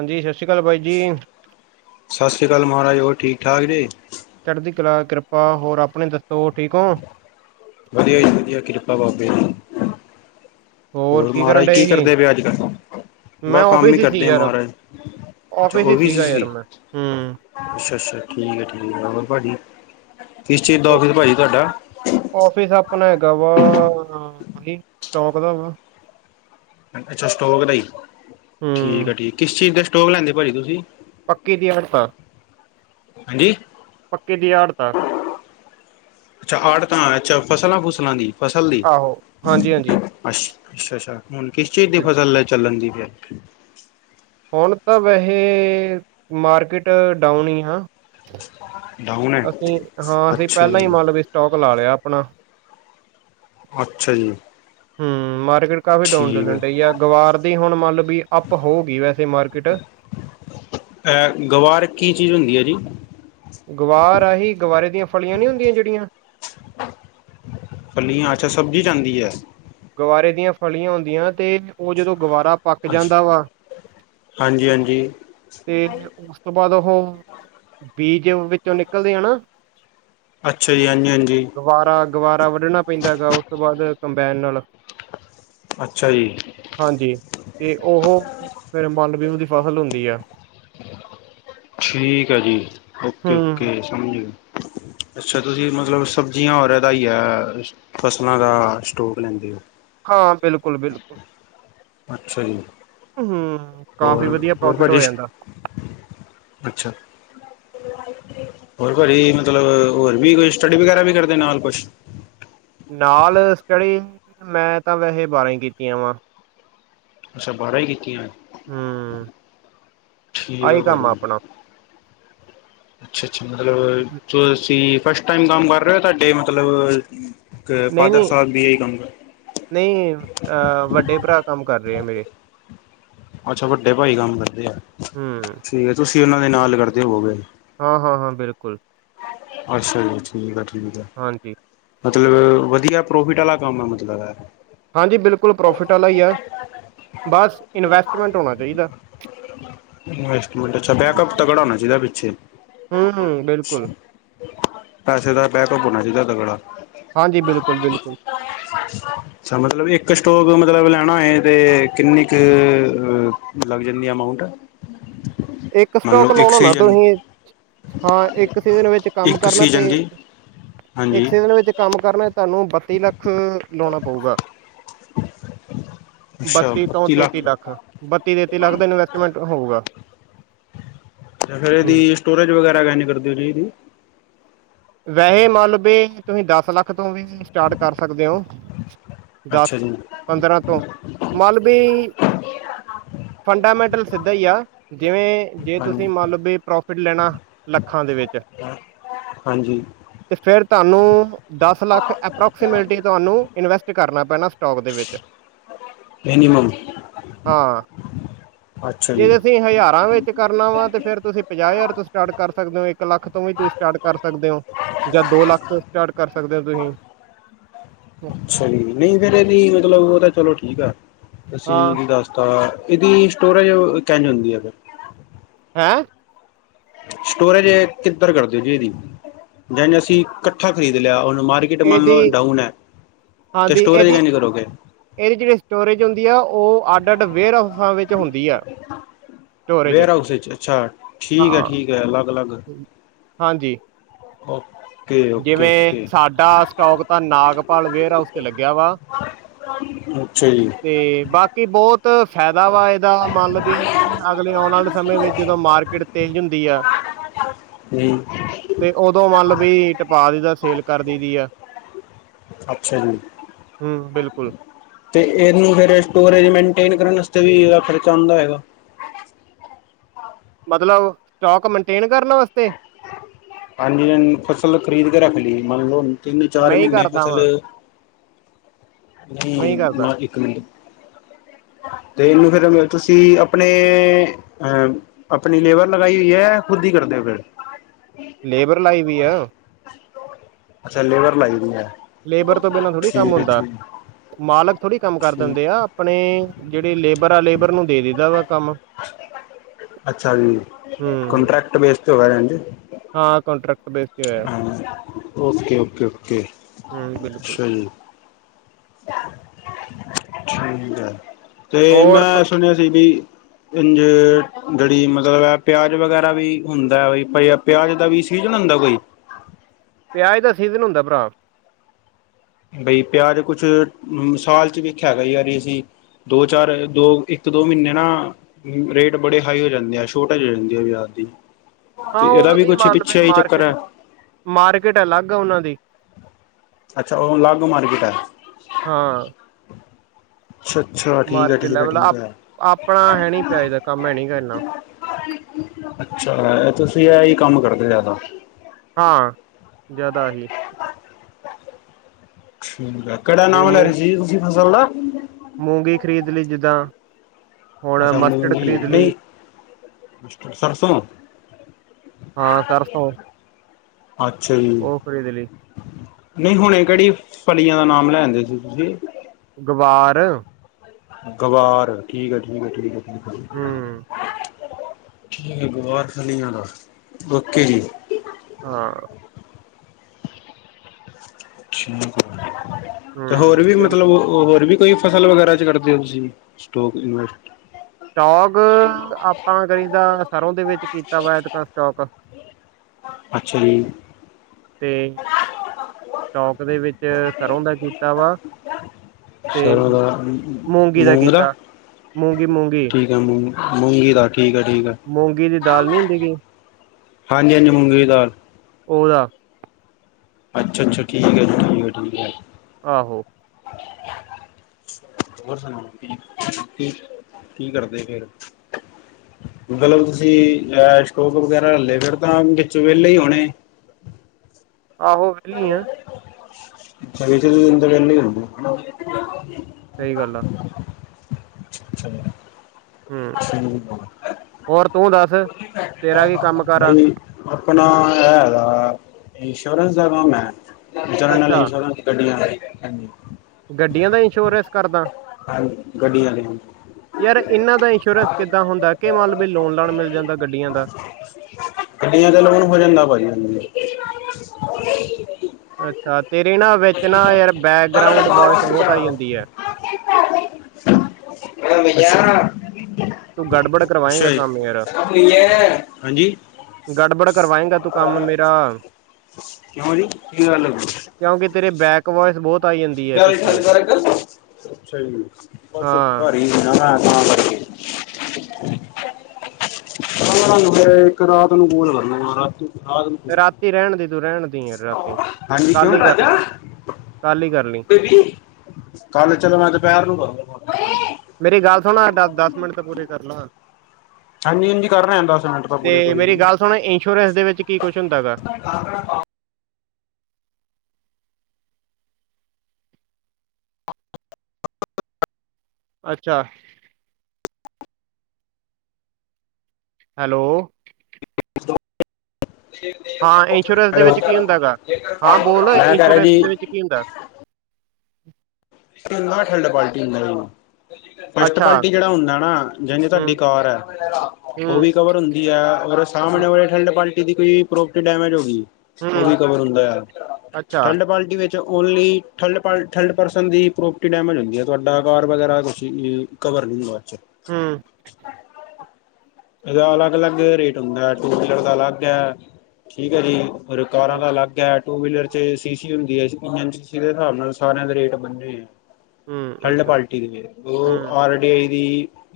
ਹਾਂਜੀ ਸਤਿ ਸ੍ਰੀ ਅਕਾਲ ਬਾਈ ਜੀ। ਸਤਿ ਸ਼੍ਰੀ ਅਕਾਲ ਮਹਾਰਾਜ ਹੋਰ ਠੀਕ ਠਾਕ ਜੇ ਚੜ੍ਹਦੀ ਕਲਾ ਕਿਰਪਾ ਹੋਰ ਆਪਣੇ ਦ ਵਧੀਆ ਜੀ ਵਧੀਆ ਕਿਰਪਾ ਬਾਬੇ ਦੀ। ਹੋਰ ਕਰਨ ਮਹਾਰਾਜ ਕੀ ਡਏ ਸੀ ਕਰਦੇ ਪਏ ਅੱਜ ਕੱਲ ਮੈਂ ਬਹ ਕੰਮ ਆਫਿਸ ਈ ਹੀ ਸੀ ਕਰਦੇ ਆ ਯਾਰ ਮਹਾਰਾਜ ਅੱਛਾ ਆਫਿਸ ਓ ਹੀ ਵੀ ਸੀ ਸੀਗਾ ਯਾਰ ਸੀ ਮੈਂ ਹੂੰ ਅੱਛਾ ਅੱਛਾ ਠੀਕ ਠੀਕ [unintelligible] ਕਿਸ ਚੀਜ਼ ਦਾ ਆਫਿਸ ਭਾਜੀ ਤੁਹਾਡਾ ਆਫਿਸ ਆਪਣਾ ਹੈਗਾ ਵਾ ਆਹੀ ਸਟੋਕ ਦਾ ਵਾ ਅੱਛਾ ਸਟੋਕ ਦਾ ਈ ਠੀਕ ਹੂੰ ਆ ਠੀਕ ਕਿਸ ਚੀਜ਼ ਦਾ ਸਟੋਕ ਲੈਂਦੇ ਭਾਜੀ ਤੁਸੀਂ? ਪੱਕੀ ਦੀ ਆੜਤ ਆ। ਹਾਂਜੀ ਪੱਕੇ ਦੀ ਆੜਤ ਆਂ। ਅੱਛਾ ਆੜਤ ਆਂ ਅੱਛਾ ਫਸਲਾਂ ਫੁਸਲਾਂ ਦੀ ਫਸਲ ਦੀ ਆਹੋ ਹਾਂਜੀ ਹਾਂਜੀ ਅ ਅੱਛਾ ਅੱਛਾ ਹੁਣ ਕਿਸ ਚੀਜ਼ ਦੀ ਬਿਲ- ਫਸਲ ਚੱਲਣ ਦੀ ਫੇਰ ਹੁਣ ਤਾਂ ਵੈਸੇ ਮਾਰਕੀਟ ਡਾਊਨ ਈ ਹਾਂ [inaudible] ਅਸੀਂ ਹਾਂ ਅਸੀਂ ਅੱਛਾ ਪੈਲਾਂ ਹੀ ਜੀ ਮਤਲਬ ਵੀ ਸਟੋਕ ਲਾ ਲਿਆ ਆਪਣਾ। ਅੱਛਾ ਜੀ। ਹਨ ਮਾਰਕੀਟ ਕਾਫੀ ਡੋਂਨ ਠੀਕ ਚੱਲਣ ਹੈ ਡਈ ਆ ਗਵਾਰ ਦੀ ਹੁਣ ਮੰਲਬ ਵੀ ਅੱਪ ਹੋਗੀ ਵੈਸੇ ਮਾਰਕਿੱਟ ਅ ਗਵਾਰ ਕੀ ਚੀਜ਼ ਹੁੰਦੀ ਆ ਜੀ ਗਵਾਰ ਆਹੀ ਗਵਾਰੇ ਦੀਆਂ ਫਲੀਆਂ ਨੀ ਹੁੰਦੀਆਂ ਜਿਹੜੀਆਂ। ਫੱਲੀਆਂ ਅੱਛਾ ਸਬਜ਼ੀ ਆਂਦੀ ਐ। ਗੁਵਰੇ ਦੀਆਂ ਫਲੀਆਂ ਹੁੰਦੀਆਂ ਤੇ ਓ ਜਦੋਂ ਗੁਵਾਰਾ ਪੱਕ ਅੱਛ ਜਾਂਦਾ ਵਾ ਹਾਂਜੀ ਹਾਂਜੀ ਤੇ ਉਸ ਤੋਂ ਬਾਅਦ ਓਹ ਬੀਜ ਵਿੱਚੋਂ ਨਿਕਲਦੇ ਆ ਨਾ ਅੱਛਾ ਜੀ ਹਾਂਜੀ ਹਾਂਜੀ ਗਵਾਰਾ ਗਵਾਰਾ ਵੱਢਣਾ ਪੈਂਦਾ ਗਾ ਉਸ ਤੋਂ ਬਾਦ ਕੰਬੈਨ ਨਾਲ ਅੱਛਾ ਜੀ ਹਾਂਜੀ ਤੇ ਉਹ ਫੇਰ ਮਨ ਲ ਵੀ ਉਦੀ ਫਸਲ ਹੁੰਦੀ ਐ ਠੀਕ ਐ ਜੀ ਓਕੇ ਹੂੰ ਓਕੇ ਸਮਝਗੇ। ਅੱਛਾ ਤੁਸੀਂ ਮਤਲਬ ਸਬਜ਼ੀਆਂ ਔਰ ਐਦਾ ਈ ਐ ਫਸਲਾਂ ਦਾ ਸਟੋਕ ਲੈਂਦੇ ਓ ਹਾਂ ਬਿਲਕੁੱਲ ਬਿਲਕੁੱਲ ਅੱਛਾ ਜੀ। ਕਾਫੀ ਹੋਰ ਵਧੀਆ ਹੋਰ ਪ੍ਰੋਫਿਟ ਹੋ ਭਾਜੀ ਜਾਂਦਾ ਅੱਛਾ ਹੋਰ ਭਾਜੀ ਮਤਲਬ ਹੋਰ ਵੀ ਕੋਈ ਸਟੱਡੀ ਵਗੈਰਾ ਵੀ ਕਰਦੇ ਨਾਲ ਕੁਛ ਨਾਲ ਸਟੱਡੀ ਮੈਂ ਤਾਂ ਵੈਸੇ ਬਾਰਾਂ ਕੀਤੀਆਂ ਵਾ ਅੱਛਾ ਬਾਹਰਾਂ ਹੀ ਕੀਤੀਆਂ ਹੂੰ ਠੀਕ ਆ ਆਹੀ ਕੰਮ ਭਾਜੀ ਆਪਣਾ ਅੱਛਾ ਅੱਛਾ ਮਤਲਬ ਜੋ ਅਸੀਂ ਫਸਟ ਟਾਈਮ ਕੰਮ ਕਰ ਰਹੇ ਹੋ ਤੁਹਾਡੇ ਮਤਲਬ ਕਿ ਨਹੀਂ ਫਾਦਰ ਸਾਹਿਬ ਵੀ ਇਹੀ ਕੰਮ ਕਰ ਅਹ ਵੱਡੇ ਭਰਾ ਕੰਮ ਕਰ ਰਹੇ ਆ ਮੇਰੇ ਅੱਛਾ ਵੱਡੇ ਭਾਈ ਕੰਮ ਕਰਦੇ ਆ ਹੂੰ, ਠੀਕ ਹੈ ਤੁਸੀਂ ਉਹਨਾਂ ਦੇ ਨਾਲ ਕਰਦੇ ਹੋਵੋਗੇ ਹਾਂ ਹਾਂ ਹਾਂ ਬਿਲਕੁਲ ਅੱਛਾ ਜੀ ਠੀਕ ਆ ਠੀ ਹਾਂਜੀ।। ਮਤਲਬ ਵਧੀਆ ਪ੍ਰੋਫਿਟ ਵਾਲਾ ਕੰਮ ਇਹ ਮਤਲਬ ਇਹ। ਹਾਂਜੀ ਬਿਲਕੁਲ ਪ੍ਰੋਫਿਟ ਵਾਲਾ‌ ਈ ਐ। ਬਸ ਇਨਵੈਸਟਮੈਂਟ ਹੋਣਾ ਚਾਹੀਦਾ। ਇਨਵੈਸਟਮੈਂਟ ਅੱਛਾ ਬੈਕਅਪ ਤਾਂ ਤਗੜਾ ਹੋਣਾ ਚਾਹੀਦਾ ਪਿੱਛੇ ਹੂੰ, ਬਿਲਕੁਲ, ਪੈਸੇ ਦਾ ਬੈਕਅਪ ਹੋਣਾ ਚਾਹੀਦਾ ਤਗੜਾ ਹਾਂਜੀ, ਬਿਲਕੁਲ, ਬਿਲਕੁਲ, ਅੱਛਾ ਮਤਲਬ ਇੱਕ ਸਟੋਕ ਮਤਲਬ ਮਲਬ ਲੈਣਾ ਹੋਏ ਅਤੇ ਕਿੰਨੀ ਕੁ ਲੱਗ ਜਾਂਦੀ ਅਮਾਊਂਂਟ ਇੱਕ ਸਟੋਕ ਲਾਉਣਾ ਨਾ ਤੁਸੀਂ ਹਾਂ ਇੱਕ ਸੀਜ਼ਨ ਵਿੱਚ ਕੰਮ ਇੱਕ ਕਰਨਾ ਤੇ ਸੀਜ਼ਨ ਦੀ ਹਾਂਜੀ ਇੱਕੇ ਦਿਨ ਵਿੱਚ ਕੰਮ ਕਰਨਾ ਤੁਹਾਨੂੰ ਬੱਤੀ ਲੱਖ ਲਾਉਣਾ ਪਊਗਾ [inaudible] ਅੱਛਾ ਬੱਤੀ ਤੋਂ ਪੱਚੀ ਤੇਤੀ ਲੱਖ ਤੇ ਬੱਤੀ ਤੇਤੀ ਲੱਖ ਦਾ ਇਨਵੈਸਟਮੈਂਟ ਹੋਊਗਾ। ਤੇ ਫੇਰ ਹੂੰ, ਇਹਦੀ ਸਟੋਰੇਜ ਵਗੈਰਾ ਕੈੰਜ ਕਰਦੀ ਹੋ ਜੀ? ਵੈਸੇ ਮੰਨ ਲੋ ਤੁਸੀਂ ਦਸ ਲੱਖ ਤੋਂ ਵੀ ਸਟਾਰਟ ਕਰ ਸਕਦੇ ਹੋ। ਦਸ ਅੱਛਾ ਜੀ ਪੰਦਰਾਂ ਤੋਂ ਮਾਲਵੀ- ਹਾਂ। ਫੰਡਾਮੈਂਟਲ ਸਿੱਧਾ ਹੀ ਆ ਜਿਵੇਂ ਜੇ ਤੁਸੀਂ ਹਾਂਜੀ ਮੰਨ ਲਓ ਵੀ ਪ੍ਰੋਫਿਟ ਲੈਣਾ ਲੱਖਾਂ ਦੇ ਵਿੱਚ [unintelligible] ਤੇ ਫਿਰ ਤੁਹਾਨੂੰ ਦਸ ਲੱਖ ਅਪਰੋਕਸੀਮੇਟਲੀ ਤੁਹਾਨੂੰ ਇਨਵੈਸਟ ਕਰਨਾ ਪੈਣਾ ਸਟੋਕ ਦੇ ਵਿੱਚ ਹਾਂ [unintelligible] ਜੇ ਜੀ ਤੁਸੀਂ ਹਜ਼ਾਰਾਂ ਵਿੱਚ ਕਰਨਾ ਵਾ ਤੇ ਫੇਰ ਤੁਸੀਂ ਪੰਜਾਹ ਹਜ਼ਾਰ- ਸਟਾਰਟ ਕਰ ਸਕਦੇ ਹੋ ਇੱਕ ਲੱਖ ਤੋਂ ਵੀ ਤੁਸੀਂ ਸਟਾਰਟ ਕਰ ਸਕਦੇ ਹੋ ਜਾਂ ਦੋ ਲੱਖ ਤੋਂ ਸਟਾਰਟ ਕਰ ਸਕ- ਸਕਦੇ ਹੋ ਤੁਸੀਂ ਅੱਛਾ ਜੀ ਨਹੀਂ ਫੇਰ ਇਹਦੀ ਮਤਲਬ ਉਹ ਤਾਂ ਚਲੋ ਠੀਕ ਆ ਅਸੀਂ ਹਾਂ ਇਹਦੀ ਦੱਸਤਾ ਇਹਦੀ ਸਟੋਰੇਜ ਕੈੰਜ ਹੁੰਦੀ ਹੈ ਫੇਰ ਹੈਂ- ਸਟੋਰੇਜ ਕਿੱਧਰ ਕਰਦੇ ਜੇ ਇਹਦੀ ਜਾਂ ਅਸੀਂ ਇਕੱਠਾ ਖ਼ਰੀਦ ਲਿਆ ਉਹ- ਮਾਰਕੀਟ ਮੰਨ ਇਹਦੀ ਲੋ ਡਾਊਨ ਹੈ, ਤੇ ਹਾਂਜੀ ਸਟੋਰੇਜ ਇਹਦੀ ਕਿੰਝ ਕਰੋਗੇ ਇਹਦੀ ਜਿਹੜੀ ਸਟੋਰੇਜ ਹੁੰਦੀ ਆ ਉਹ ਉਹ ਅੱਡ ਅੱਡ ਵੇਅਰ ਹਾਉਸਾ ਵਿੱਚ ਹੁੰਦੀ ਹੈ। ਵੇਅਰ ਹਊਸ ਅੱਛਾ ਠੀਕ ਹੈ ਠੀਕ ਹੈ ਅਲੱਗ-ਅਲੱਗ ਹਾਂਜੀ। ਉਹ ਜਿਵੇਂ ਸਾਡਾ ਸਟੋਕ ਤਾਂ ਨਾਗਪਾਲ ਵੇਅਰ ਹਾਊਸ ਤੇ ਲੱਗਿਆ ਵਾ- ਅੱਛਾ ਜੀ ਹੂੰ ਤੇ ਬਾਕੀ ਬਹੁਤ ਫਾਇਦਾ ਵਾ ਇਹਦਾ ਮਨਲਬ ਵੀ ਅਗਲੇ ਆਉਣ ਵਾਲੇ ਸਮੇਂ ਵਿੱਚ ਜਦੋਂ ਮਾਰਕੀਟ ਤੇਜ ਹੁੰਦੀ ਆ [unintelligible] ਤੇ ਉਦੋਂ ਮਲ ਵੀ ਟਪਾ ਦੀਦਾ ਸੇਲ ਕਰਦੀ ਦੀ ਆ। ਅੱਛਾ ਜੀ। ਹੂੰ ਬਿਲਕੁਲ ਤੇ ਇਹਨੂੰ ਫੇਰ ਸਟੋਰੇਜ ਮੇਨਟੇਨ ਕਰਨ ਉਥੇ ਵੀ ਖ਼ਰਚਾ ਆਦਾ ਹੋੲਗਾ। ਮਤਲਬ ਸਟਾਕ ਮੇਨਟੇਨ ਕਰਨ ਵਾਸਤੇ। ਪੰਜ ਦਿਨ ਫਸਲ ਖ਼ਰੀਦ ਕੇ ਰੱਖ ਲਈ ਮੰਨ ਲਓ ਤਿੰਨ ਚਾਰ ਮੈਂ ਹੀ ਮਹੀਨੇ ਕਰਦਾ ਫਸਲ ਵਾਂ ਮੈਂ ਹੀ ਹਮ ਕਰਦਾ ਮ ਇੱਕ ਮਿੰਟ। ਤੇ ਇਹਨੂੰ ਫੇਿਰ ਤੁਸੀਂ ਆਪਣੇ ਅਹ ਆਪਣੀ ਲੇਬਰ ਲਗਾਈ ਹੋਈ ਹੈ ਖੁਦ- ਕੀ ਕਰਦੇ ਹੋ ਫੇਰ। ਲੇਬਰ ਲਾਈ ਵੀ ਆ। ਅੱਛਾ ਲੇਬਰ ਲਾਈ ਦੀ ਹੈ। ਲੇਬਰ ਤੋਂ ਬਿਨਾਂ ਥੋੜ੍ਹੀ ਕੰਮ ਠੀਕ ਹੈ ਹੁੰਦਾ। ਠੀਕ ਮਾਲਕ ਥੋੜੀ ਕੰਮ ਕਰ ਦਿੰਦੇ ਠੀਕ ਆ ਆਪਣੇ ਜਿਹੜੇ ਲੇਬਰ ਆ ਲੇਬਰ ਨੂੰ ਦੇ ਦਿੰਦਾ ਵਾ। ਕੰਮ ਅੱਛਾ ਜੀ ਹੂੰ ਕਾਨਟੈਕਟ ਬੇਸ ਹੋਗਾ। ਹਾਂ ਕਾਨਟੈਕਟ ਹਾਂ ਓਕੇ ਓਕੇ ਓਕੇ ਹੂੰ ਬਿਲਕੁਲ ਸਹੀ। ਠੀਕ ਹੈ ਤੇ ਹੋਰ ਮੈਂ ਸੁਣਿਆ ਸੀ ਵੀ ਇਝ ਹੂੰ, ਗੜੀ ਮਲ। ਮਤਲਬ ਪਿਆਜ ਵਗੈਰਾ ਵੀ ਹੁੰਦਾ ਪਿਆਜ ਦਾ ਵੀ ਸੀਜਨ ਹੁੰਦਾ ਕੋਈ। ਪਿਆਜ ਦਾ ਸੀਜਨ ਹੁੰਦਾ ਭਰਾ। ਬਈ ਪਿਆਜ ਕੁਛ ਸਾਲ ਚ ਵੇਖਿਆ ਹੈਗਾ ਯਾਰ ਅਸੀਂ ਦੋ ਚਾਰ ਦੋ ਇੱਕ ਦੋ ਮਹੀਨੇ ਨਾ ਰੇਟ ਬੜੇ ਹਾਈ ਹੋ ਜਾਂਦੇ ਆ ਛੋਟ ਹੋ ਜਾਂਦੇ ਆ । [unintelligible] ਹਾਂ ਉਹਦੀ ਮੰਨ ਲ ਮਾਰਕੀਟ-ਮਾਰਕੀਟ ਅਲੱਗ ਆ ਉਹਨਾਂ ਦੀ। ਅੱਛਾ ਉਹ ਲਾਗੋ ਮਾਰਕੀਟ ਹੈ। ਹਾਂ ਅੱਛਾ-ਅੱਛਾ, ਮਾਰਕੀਟ ਲੈਵਲ ਆ ਠੀਕ-ਠੀਕ-ਠੀਕ ਹੈ। ਆਪਣਾ ਹੈ ਨੀ ਪਿਆਜ ਦਾ ਕੰਮ ਹੈ ਨੀ ਗਾ ਇੰਨਾ, ਅੱਛਾ ਤੁਸੀਂ ਇਹ ਹੀ ਕੰਮ ਕਰਦੇ ਜ਼ਿਆਦਾ। ਹਾਂ ਜ਼ਿਆਦਾ ਹੀ ਠੀਕ ਆ ਕਿਹੜਾ ਜਿਵੇਂ ਨਾਮ ਲੈ ਮੂੰ ਰ ਸੀ ਤੁਸੀਂ ਫਸਲ ਦਾ ਮੂੰਗੀ ਖ਼ਰੀਦ ਲਈ ਜਿੱਦਾਂ ਹੁਣ ਅੱਛਾ ਮਸਟਰਡ ਮੂੰਗੀ ਖਰੀਦ ਨਹੀਂ ਲਈ, ਸਰਸੋਂ। ਹਾਂ ਸਰਸੌ। ਅੱਛਾ ਜੀ, ਨਹੀਂ ਹੁਣੇ ਕਿਹੜੀ ੜੀਆਂ ਦਾ ਨਾਮ ਲੈਦੇ ਸੀ ਤੁਸੀਂ। ਗਵਾਰ ਗਵਾਰ ਠੀਕ ਹੈ ਠੀਕ ਠੀਕ। ਹੂੰ, ਬਾਰ ਖੁਲੀ ਜਾਣਾ ਓਕੇ ਜੀ, ਹਾਂ ਠੀਕ ਤੇ ਹੂੰ, ਹੋਰ ਵੀ ਮਤਲਬ ਬਿਲਕੁਲ ਹੋਰ ਵੀ ਕੋਈ ਫਸਲ ਵਗੈਰਾ ਚ ਕਢਦੇ ਹੋ ਤੁਸੀਂ ਸਟੋਕ ਇ ਸਟੋਕ ਆਪਾਂ ਕਰੀਦਾ ਸਰ੍ਹੋਂ ਦੇ ਵਿੱਚ ਕੀਤਾ ਵਾ ਇਕ ਤਾਂ ਸਟੋਕ ਅੱਛਾ ਜੀ ਤੇ ਸਟੋਕ ਦੇ ਵਿੱਚ ਸਰ੍ਹੋਂ ਦਾ ਕੀਤਾ ਵਾ ਤੇ ਸਰੋਂ ਦਾ ਮੂੰਗੀ ਦਾ ਕੀਤਾ ਮੂੰਗੀ-ਮੂੰਗੀ। ਮੁੂੰਗੀ ਦਾਟ। ਮੂੰਗੀ ਦੀ ਦਾਲ ਨਹੀਂ ਹੁੰਦੀ ਗੀ। ਹਾਂਜੀ-ਹਾਂਜੀ ਮੂੰਗੀ ਦੀ ਦਾਲ। ਹੋਦਾ ਅੱਛਾ-ਅੱਛਾ ਠੀਕ ਐ ਠੀਕ ਐ, ਆਹੋ [unintelligible] ਹੋਰ ਸੁਣੋ ਕੀ-ਕੀ-ਕੀ ਕਰਦੇ ਫੇਰ? ਮਤਲਬ ਤੁਸੀਂ ਅਹ ਸਟੋਕ ਵਗੈਰਾ ਹੱਲੇ ਫਿਰ ਤਾਂ ਵਿੱਚੋ ਵਿਹਲੇ ਹੀ ਹੋਣੇ ਆਹੋ ਵਿਹਲੀ ਆ ਪਨੇ ਹੁੰਦੇ ਸਹੀ ਗੱਲ ਆ, ਅੱਛਾ ਹੂੰ ਹੁੰ ਹੋਰ ਤੂੰ ਦੱਸ ਤੇਰਾ ਕੀ ਕੰਮ ਕਾਰ ਆ ਬਾਈ ਆਪਣਾ ਹੈਗਾ। ਇੰਸ਼ੋਰੈਂਸ ਦਾ ਕੰਮ ਹੈ ਜਨਰਲ ਅੱਛਾ ਇੰਸ਼ੋਰੈਂਸ ਗੱਡੀਆਂ ਗੱਡੀਆਂ ਦਾ ਇੰਸ਼ੋਰੈਂਸ ਕਰਦਾ ਹ ਗੱਡੀ ਵਾਲੇ ਯਾਰ ਇਹਨਾਂ ਦਾ ਇੰਸ਼ੋਰੈਂਸ ਕਿੱਦਾਂ ਹੁੰਦਾ ਕਿ ਮੰਨ ਲੋ ਲਾਣ ਮਿਲ ਜਾਂਦਾ ਗੱਡੀਆਂ ਦਾ, ਗੱਡੀਆਂ ਦਾ ਲੋਨ ਹੋ ਜਾਂਦਾ ਭਾਜੀ ਅੱਛਾ ਤੇਰੇ ਨਾ ਵਿੱਚ ਨਾ ਯਾਰ ਬੈਕਗਰਾਉਂਡ ਵੋਇਸ ਬਹੁਤ ਆਈ ਜਾਂਦੀ ਐ [unintelligible] ਭਈਆ ਤੂੰ ਗੜਬੜ ਅੱਛਾ ਕਰਵਾਏਂਗਾ ਕੰਮ ਯਾਰ ਜੀ ਹਾਂਜੀ ਗੜਬੜ ਕਰਵਾਏਂਗਾ ਤੂੰ ਕੰਮ ਮੇਰਾ ਕਿਉਂ ਜੀ ਕੀ ਗੱਲ [unintelligible] ਕਿਉਂਕਿ ਤੇਰੇ ਬੈਕ ਵੋਇਸ ਬਹੁਤ ਆਈ ਜਾਂਦੀ ਹੈ ਪਿੱਛੇ ਹਾਂ [inaudible] ਹੋਇ ਇੱਕ ਰਾਤ ਨੂੰ ਬੋਲ ਕਰਨਾ ਰਾਤ ਰਾਤ ਨੂੰ ਕੋਲ ਰਾਤੀ ਰਹਿਣ ਦੀ ਤੂੰ ਰਹਿਣ ਦੀ ਯਾਰ ਰਾਤੀ ਹਾਂਜੀ ਕੱਲ ਕਿਵੇਂ ਹੀ ਕਰ ਲਈ ਰਾਜਾ ਕੱਲ ਹੀ ਕਰ ਲਈ ਬੇਬੀ ਕੱਲ ਚੱਲਣਾ ਦੁਪਹਿਰ ਨੂੰ [unintelligible] ਮੇਰੀ ਗੱਲ ਸੁਣ ਦ ਦਸ ਮਿੰਟ ਤੇ ਪੂਰੀ ਕਰ ਲਾਂ ਹਾਂਜੀ ਹਾਂਜੀ ਕਰ ਰਹੇ ਹਾਂ ਦਸ ਮਿੰਟ ਤਾਂ ਤੇ ਪੂਰੇ ਕੋਈ ਮੇਰੀ ਨਹੀਂ ਗੱਲ ਸੁਣ ਇੰਸ਼ੋਰੈਂਸ ਦੇ ਵਿੱਚ ਕੀ ਕੁਝ ਹੁੰਦਾ ਗਾ [inaudible] ਅੱਛਾ ਹੈਲੋ ਹਾਂ ਇੰਸ਼ੋਰੈਂਸ ਦੇ ਹੈਲੋ ਵਿੱਚ ਕੀ ਹੁੰਦਾ ਗਾ ਹਾਂ ਬੋਲ ਮੈਂ ਕਹਿ ਰਿਹਾ ਇੰਸ਼ੋਰੈਂਸ ਜੀ ਦੇ [inaudible] ਵਿੱਚ ਕੀ ਹੁੰਦਾ ਤੇ [unintelligible] ਪਾਰਟੀ ਫਸਟ ਅੱਛਾ ਕੁਆਲਿਟੀ ਜਿਹੜਾ ਹੁੰਦਾ ਨਾ, ਜਿਨੇ ਤੁਹਾਡੀ ਹੂੰ ਕਾਰ ਹੈ, ਉਹ ਹੂੰ ਵੀ ਕਵਰ ਹੁੰਦੀ ਹੈ ਔਰ ਸ ਹੂੰ [unintelligible] ਠੰਡ ਪਾਣੀ ਕੋਈ ਪ੍ਰੋਪਰਟੀ ਡੈਮੇਜ ਹੋ ਗਈ, ਉਹ ਹੂੰ ਵੀ ਕਵਰ ਹੁੰਦਾ ਆ ਅੱਛਾ ਠੰਡ ਪਾਲਟੀ ਵਿੱਚ ਓਨਲੀ ਥਲਡ [unintelligible] [unintelligible] ਦੀ ਪ੍ਰੋਪਰਟੀ ਡੈਮੇਜ ਹੁੰਦੀ ਹੈ, ਤੁਹਾਡਾ ਕਾਰ ਵਗੈਰਾ ਕੁਛ ਕਵਰ ਨਹੀਂ ਹੁੰਦਾ ਅੱਜ ਹਮ ਇਹਦਾ ਅਲੱਗ ਅਲੱਗ ਰੇਟ ਹੁੰਦਾ ਹੈ ਟੂ ਵੀਲਰ ਦਾ ਅਲੱਗ ਹੈ, ਠੀਕ ਹੈ ਜੀ ਰੁਕਾਰਾਂ ਹੂੰ ਦਾ ਲੱਗ ਹੈ ਟੂ ਵੀਲਰ ਚ ਸੀ ਸੀ ਹੁੰਦੀ ਐ, [unintelligible] ਇੰਜਨ ਸੀ ਸੀ ਦੇ ਹਿਸਾਬ ਨਾਲ ਸਾਰਿਆਂ ਦੇ ਰੇਟ ਬੰਨੇ ਹੋਏ ਐ। ਹੂੰ ਥਰਡ ਅੱਛਾ ਪਾਰਟੀਵੀ ਐ ਉਹ ਹੂੰ ਆਰ ਡੀ ਆਈ ਦੀ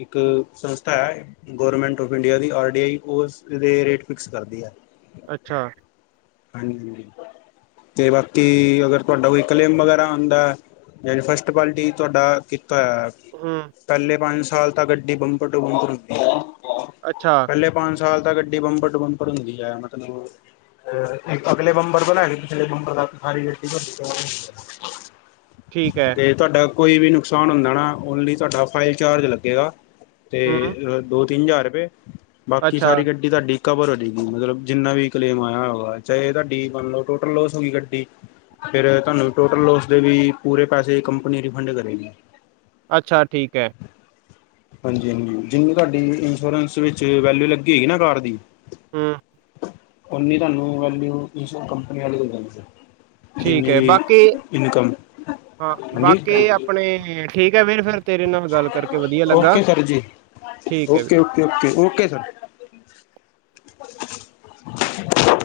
ਇੱਕ ਹੂੰ, ਸੰਸ ਤਾ ਏਹ ਗਵੌਰਮੈਂਟ ਔਫ ਇੰਡੀਆ ਦੀ ਆਰ ਡੀ ਆਈ ਉਸ ਦੇ ਰੇਟ ਫਿਕਸ ਕਰਦੀ ਐ। ਅੱਛਾ ਹਾਂਜੀ, ਤੇ ਬਾਕੀ ਅਗਰ ਤੁਹਾਡਾ ਕੋਈ ਕਲੇਮ ਵਗੈਰਾ ਆਉਂਦਾ ਯ ਫਸਟ ਕੁਆਲਿਟੀ ਤੁਹਾਡਾ ਤਾ ਹੂੰ ਪਹਿਲੇ ਪੰਜ ਸਾਲ ਤਾਂ ਗੱਡੀ ਬੰਪਰ ਟੂ ਬੰਪਰ ਹੁੰਦੀ ਹੈ ਅੱਛਾ ਪਹਿਲੇ ਪੰਜ ਸਾਲ ਤਾਂ ਗੱਡੀ ਬੰਪਰ ਟੂ ਬੰਪਰ ਹੁੰਦੀ ਹੈ ਮਤਲਬ ਅਗਲੇ ਬੰਬਰ ਬਣਾ [unintelligible] ਪਿਛਲੇ ਬੰਬਰ ਦਾ ਸਾਰੀ ਗੱਡੀ ਠੀਕ ਹੈ ਤੇ ਤੁਹਾਡਾ ਕੋਈ ਵੀ ਨੁਕਸਾਨ ਹੁੰਦਾ ਨਾ, ਓਨਲੀ ਤੁਹਾਡਾ ਫਾਈਲ ਚਾਰਜ ਲੱਗੇਗਾ ਹੂੰ ਤੇ, ਦੋ ਤਿੰਨ ਹਜ਼ਾਰ ਰੁਪਏ ਬਾਕੀ ਅੱਛਾ ਸਾਰੀ ਗੱਡੀ ਤੁਹਾਡੀ ਕਵਰ ਹੋ ਜੈਗੀ, ਮਤਲਬ ਜਿੰਨਾ ਵੀ ਕਲੇਮ ਆਇਆ ਹੋ ਚਾਹੇ ਏਹਦਾ, ਡੀ [unintelligible] ਟੋਟਲ ਲੋਸ ਹੋ ਗਈ ਗੱਡੀ ਫਿਰ ਤੁਹਾਨੂੰ ਟੋਟਲ ਲੋਸ ਦੇ ਵੀ ਪੂਰੇ ਪੈਸੇ ਕੰਪਨੀ ਰਿਫੰਡ ਕਰੇਗੀ ਅੱਛਾ ਠੀਕ ਹੈ ਹਾਂਜੀ ਹਾਂਜੀ, ਜਿੰਨੀ ਤੁਹਾਡੀ ਇੰਸ਼ੋਰੈਂਸ ਵਿੱਚ ਵੈਲਊ ਲੱਗੀ ਹਉਗੀ ਨਾ ਕਾਰ ਦੀ ਹਮ ਉਨੀ ਤੁਹਾਨੂੰ ਵੇਲੁਆਉ ਇਨਸ਼ੋਰੈਂਸ ਕੰਪਨੀ ਵਾਲੀ ਦੇ ਦੇਣਗੇ ਠੀਕ ਜਿੰਨੀ ਹੈ, ਵੀ ਬਾਕੀ, ਇਨਕਮ ਹਾਂ, ਹਾਂਜੀ ਬਾਕੀ ਆਪਣੇ ਠੀਕ ਹੈ ਵੀਰ ਫਿਰ ਤੇਰੇ ਨਾਲ ਗੱਲ ਕਰਕੇ ਵਧੀਆ ਲੱਗਾ ਓਕੇ ਸਰ ਜੀ। ਠੀਕ ਹੈ ਵੀਰ okay okay okay, okay sir [unintelligible]